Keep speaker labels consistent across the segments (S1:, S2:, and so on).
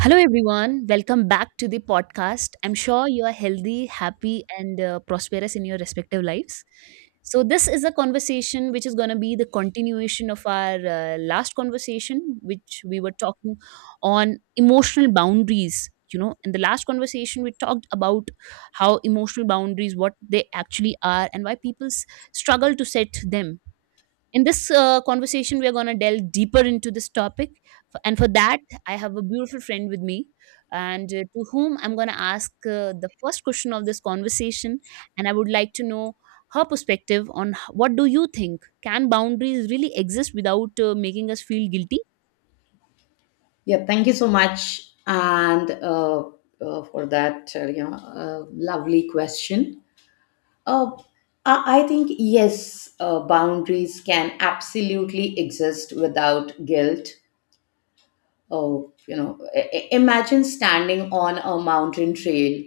S1: Hello, everyone. Welcome back to the podcast. I'm sure you are healthy, happy, and prosperous in your respective lives. So, this is a conversation which is going to be the continuation of our last conversation, which we were talking on emotional boundaries. You know, in the last conversation, we talked about how emotional boundaries, what they actually are, and why struggle to set them in this conversation, we are going to delve deeper into this topic. And for that, I have a beautiful friend with me, and to whom I'm going to ask the first question of this conversation. And I would like to know her perspective on what do you think? Can boundaries really exist without making us feel guilty?
S2: Yeah, thank you so much, and for that, you know, lovely question. Uh, I think yes, boundaries can absolutely exist without guilt. Oh, you know, imagine standing on a mountain trail,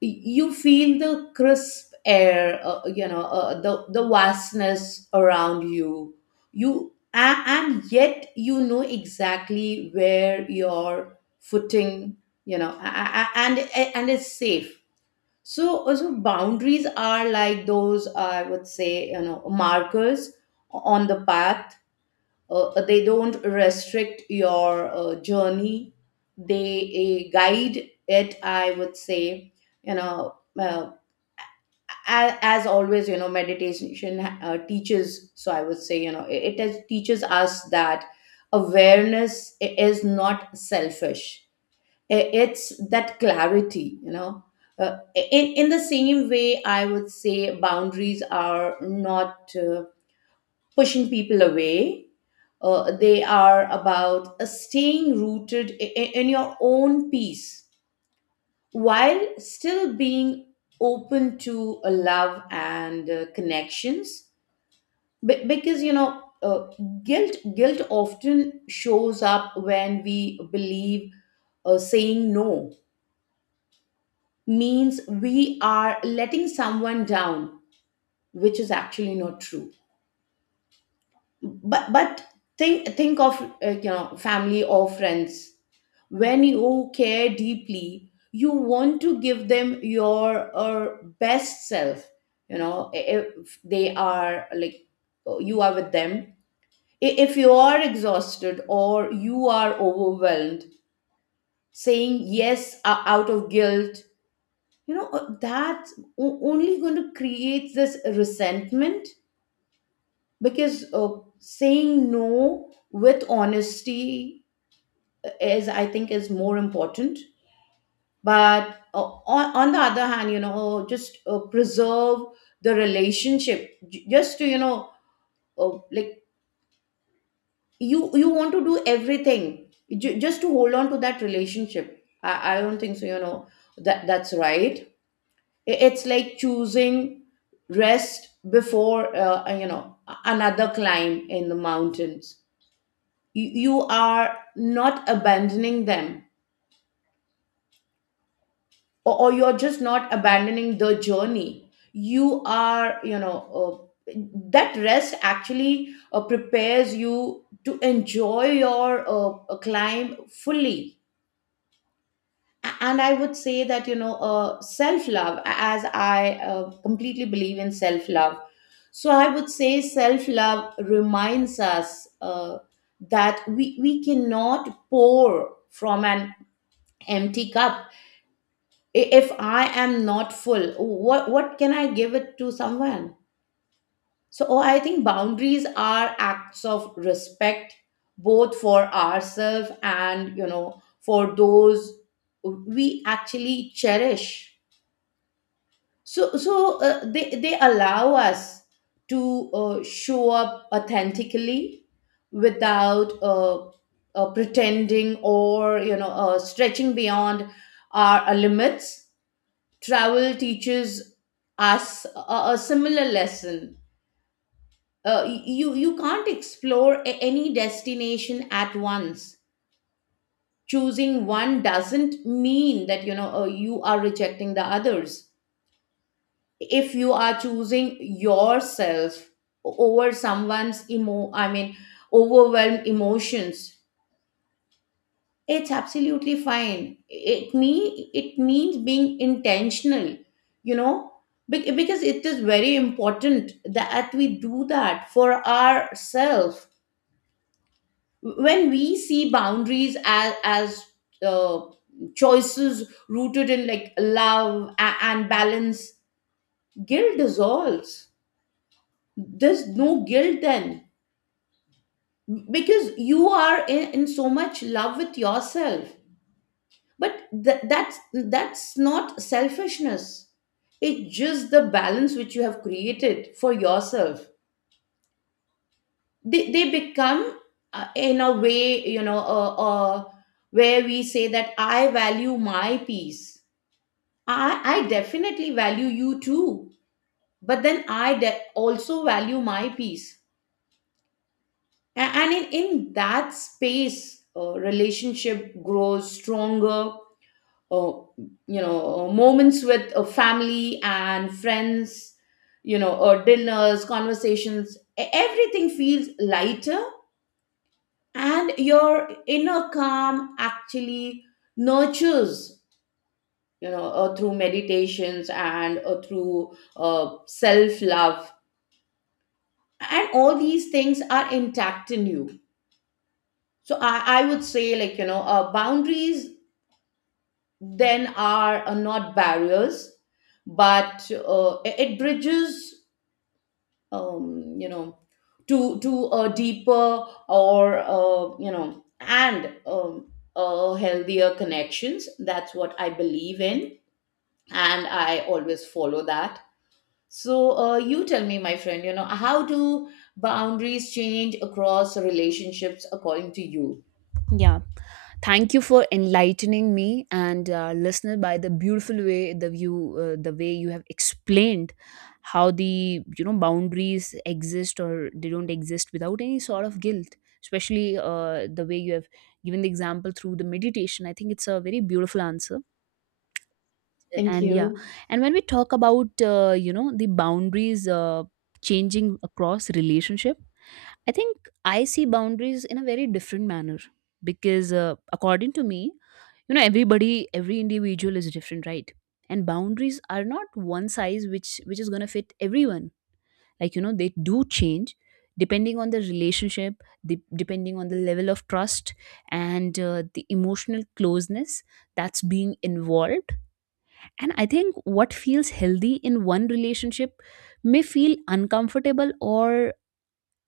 S2: you feel the crisp air, you know, the vastness around you, and yet you know exactly where your footing, you know, and it's safe. So also boundaries are like those, I would say, you know, markers on the path. They don't restrict your journey, they, guide it, I would say, you know. As always, you know, meditation teaches, so I would say, you know, it teaches us that awareness is not selfish. It's that clarity, you know. In the same way, I would say boundaries are not pushing people away. They are about staying rooted in your own peace, while still being open to love and connections. Because, you know, guilt often shows up when we believe saying no means we are letting someone down, which is actually not true. But but think think of you know, family or friends. When you care deeply, you want to give them your best self, you know. If they are like, you are with them, if you are exhausted or you are overwhelmed, saying yes out of guilt, you know, that's only going to create this resentment. Because saying no with honesty is, I think, is more important. But on the other hand, you know, just preserve the relationship just to, you know, like, you want to do everything just to hold on to that relationship, I don't think so, you know. That's right. It's like choosing rest before, you know, another climb in the mountains. You are not abandoning them, or you're just not abandoning the journey, you are, you know, that rest actually prepares you to enjoy your climb fully. And I would say that, you know, self love, as I completely believe in self love, so I would say self love reminds us uh, that we cannot pour from an empty cup. If I am not full, what can I give it to someone? So, oh, I think boundaries are acts of respect, both for ourselves and, you know, for those we actually cherish. So so uh, they they allow us to show up authentically without pretending, or, you know, stretching beyond our limits. Travel teaches us a similar lesson. You can't explore any destination at once. Choosing one doesn't mean that, you know, you are rejecting the others. If you are choosing yourself over someone's overwhelmed emotions, it's absolutely fine. It means being intentional, you know. Because it is very important that we do that for ourselves. When we see boundaries as uh, choices rooted in, like, love and balance, guilt dissolves. There's no guilt then, because you are in so much love with yourself. But th- that's that's not selfishness, it's just the balance which you have created for yourself. They become, in a way, you know, where we say that I value my peace, i definitely value you too, but then I also value my peace. And in that space, relationship grows stronger. uh, you know, moments with family and friends, you know, or dinners, conversations, everything feels lighter, and your inner calm actually nurtures, you know, through meditations and through self love, and all these things are intact in you. So, I would say, like, you know, boundaries then are not barriers, but it it bridges you know, to a deeper, or, you know, and healthier connections. That's what I believe in, and I always follow that. So, you tell me, my friend, you know, how do boundaries change across relationships, according to you?
S1: Yeah. Thank you for enlightening me and listener by the beautiful way the view the way you have explained how the you know boundaries exist or they don't exist without any sort of guilt. Especially the way you have given the example through the meditation, I think it's a very beautiful answer.
S2: Thank
S1: And yeah,
S2: you.
S1: and when we talk about you know the boundaries changing across relationship, I think I see boundaries in a very different manner because, according to me, you know, everybody, every individual is different, right? And boundaries are not one size which is gonna fit everyone. Like you know, they do change depending on the relationship, depending on the level of trust and the emotional closeness that's being involved. And I think what feels healthy in one relationship may feel uncomfortable or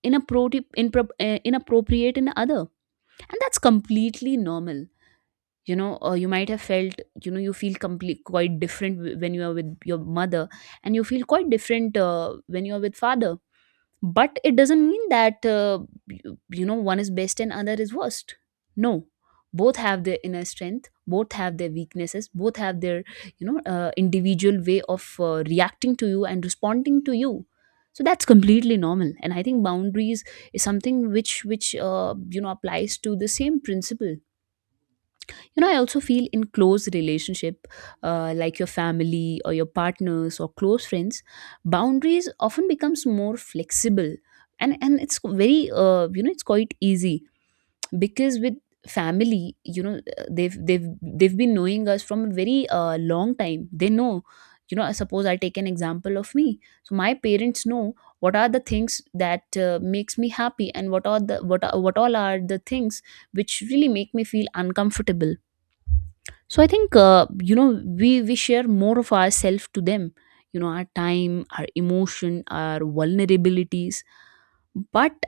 S1: inappropriate in other, and that's completely normal. You know, you might have felt, you know, you feel complete quite different when you are with your mother, and you feel quite different when you are with father, but it doesn't mean that you know, one is best and other is worst. No, both have their inner strength, both have their weaknesses, both have their, you know, individual way of reacting to you and responding to you. So that's completely normal, and I think boundaries is something which you know applies to the same principle. You know, I also feel in close relationship, like your family or your partners or close friends, boundaries often becomes more flexible, and it's very, you know, it's quite easy because with family, you know, they've been knowing us from a very long time. They know, you know, suppose I take an example of me. So my parents know what are the things that makes me happy, and what are the what all are the things which really make me feel uncomfortable. So I think, you know, we share more of ourselves to them, you know, our time, our emotion, our vulnerabilities. But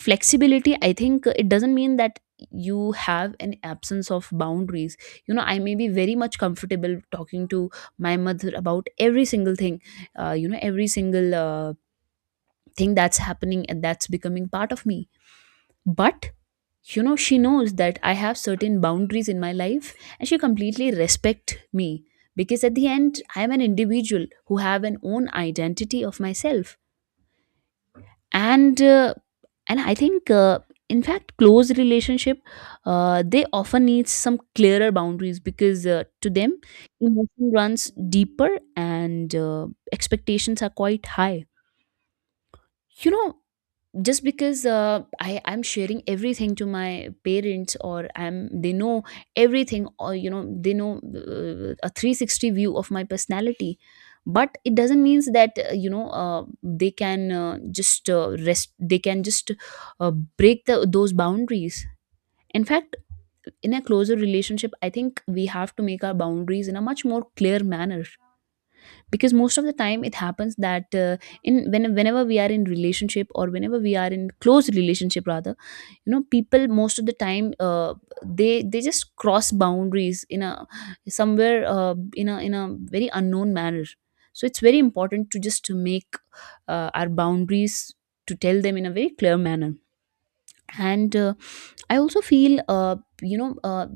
S1: flexibility, I think, it doesn't mean that you have an absence of boundaries. You know, I may be very much comfortable talking to my mother about every single thing, you know, every single thing that's happening and that's becoming part of me. But, you know, she knows that I have certain boundaries in my life, and she completely respect me, because at the end I am an individual who have an own identity of myself. And I think, in fact close relationship, they often need some clearer boundaries because, to them emotion runs deeper, and expectations are quite high. You know, just because, I'm sharing everything to my parents, or I'm they know everything, or you know they know a 360 view of my personality, but it doesn't means that, you know, they can, just rest, they can just break those boundaries. In fact, in a closer relationship, I think we have to make our boundaries in a much more clear manner, because most of the time it happens that, whenever we are in relationship, or whenever we are in close relationship rather, you know people most of the time, they just cross boundaries in a somewhere in a very unknown manner. So it's very important to just to make our boundaries, to tell them in a very clear manner. And I also feel, you know uh,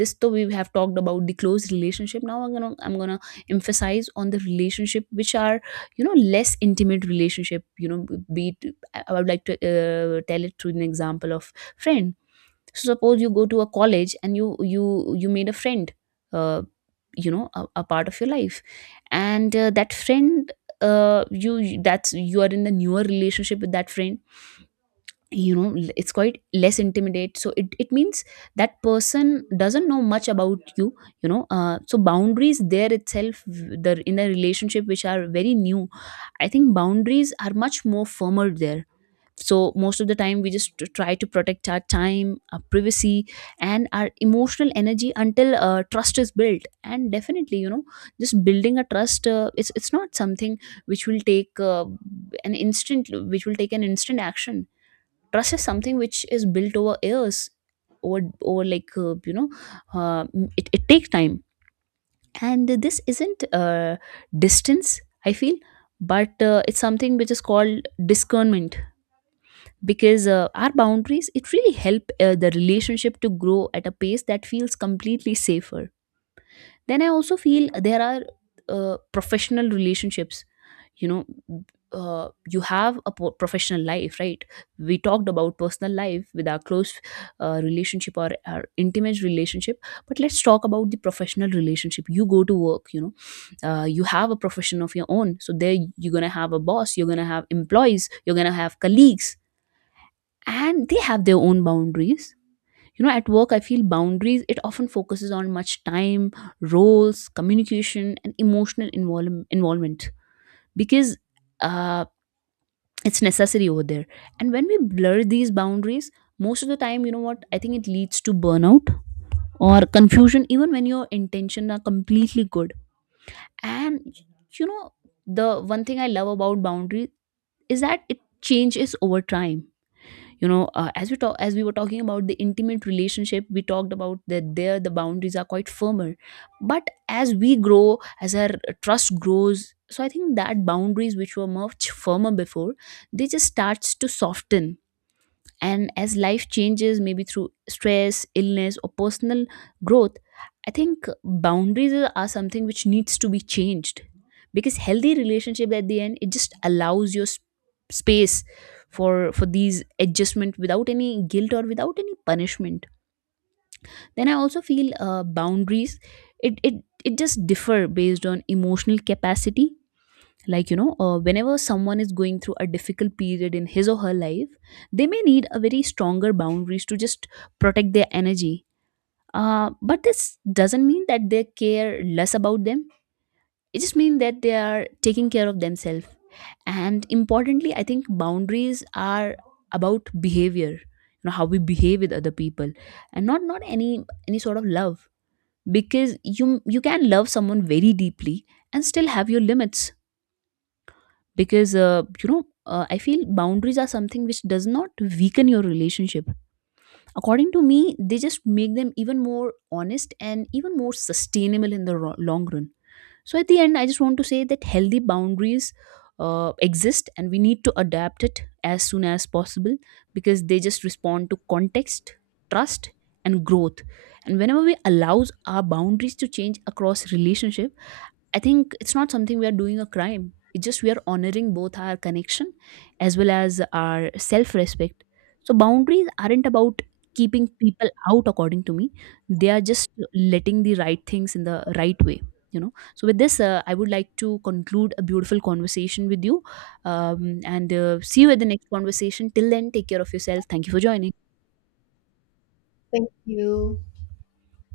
S1: this, though we have talked about the close relationship, now I'm gonna emphasize on the relationship which are, you know, less intimate relationship. You know, be it I would like to tell it through an example of friend. So suppose you go to a college and you made a friend, uh, you know, a part of your life. And that friend, you you- that's you are in the newer relationship with that friend. You know, it's quite less intimidate, so it means that person doesn't know much about you, you know. So boundaries there itself, v- the in a relationship which are very new, I think boundaries are much more firmer there. So most of the time we just try to protect our time, our privacy, and our emotional energy until trust is built. And definitely, you know, just building a trust, it's not something which will take an instant which will take an instant action. Trust is something which is built over years, over over like you know uh, it, it takes time. And this isn't distance, I feel, but it's something which is called discernment, because our boundaries, it really help the relationship to grow at a pace that feels completely safer. Then I also feel there are professional relationships. You know, you have a professional life, right? We talked about personal life with our close relationship or our intimate relationship, but let's talk about the professional relationship. You go to work, you know. You have a profession of your own, so there you're going to have a boss, you're going to have employees, you're going to have colleagues, and they have their own boundaries. You know, at work I feel boundaries, it often focuses on much time, roles, communication, and involvement, because uh, it's necessary over there. And when we blur these boundaries, most of the time, you know what I think, it leads to burnout or confusion even when your intention are completely good. And, you know, the one thing I love about boundary is that it changes over time. You know, as we were talking about the intimate relationship, we talked about that there the boundaries are quite firmer, but as we grow, as our trust grows, so I think that boundaries which were much firmer before, they just starts to soften. And as life changes, maybe through stress, illness, or personal growth, I think boundaries are something which needs to be changed, because healthy relationship at the end, it just allows your space for these adjustment without any guilt or without any punishment. Then I also feel, boundaries, it just differ based on emotional capacity. Like you know, whenever someone is going through a difficult period in his or her life, they may need a very stronger boundaries to just protect their energy. But this doesn't mean that they care less about them, it just means that they are taking care of themselves. And importantly, I think boundaries are about behavior, you know, how we behave with other people, and not any any sort of love. Because you can love someone very deeply and still have your limits. Because, I feel boundaries are something which does not weaken your relationship. According to me, they just make them even more honest and even more sustainable in the long run. So at the end I just want to say that healthy boundaries exist, and we need to adapt it as soon as possible, because they just respond to context, trust, and growth. And whenever we allows our boundaries to change across relationship, I think it's not something we are doing a crime. It's just we are honoring both our connection as well as our self respect. So, boundaries aren't about keeping people out, according to me. They are just letting the right things in the right way. You know, so with this, I would like to conclude a beautiful conversation with you, and see you at the next conversation. Till then, take care of yourself. Thank you for joining.
S2: Thank you.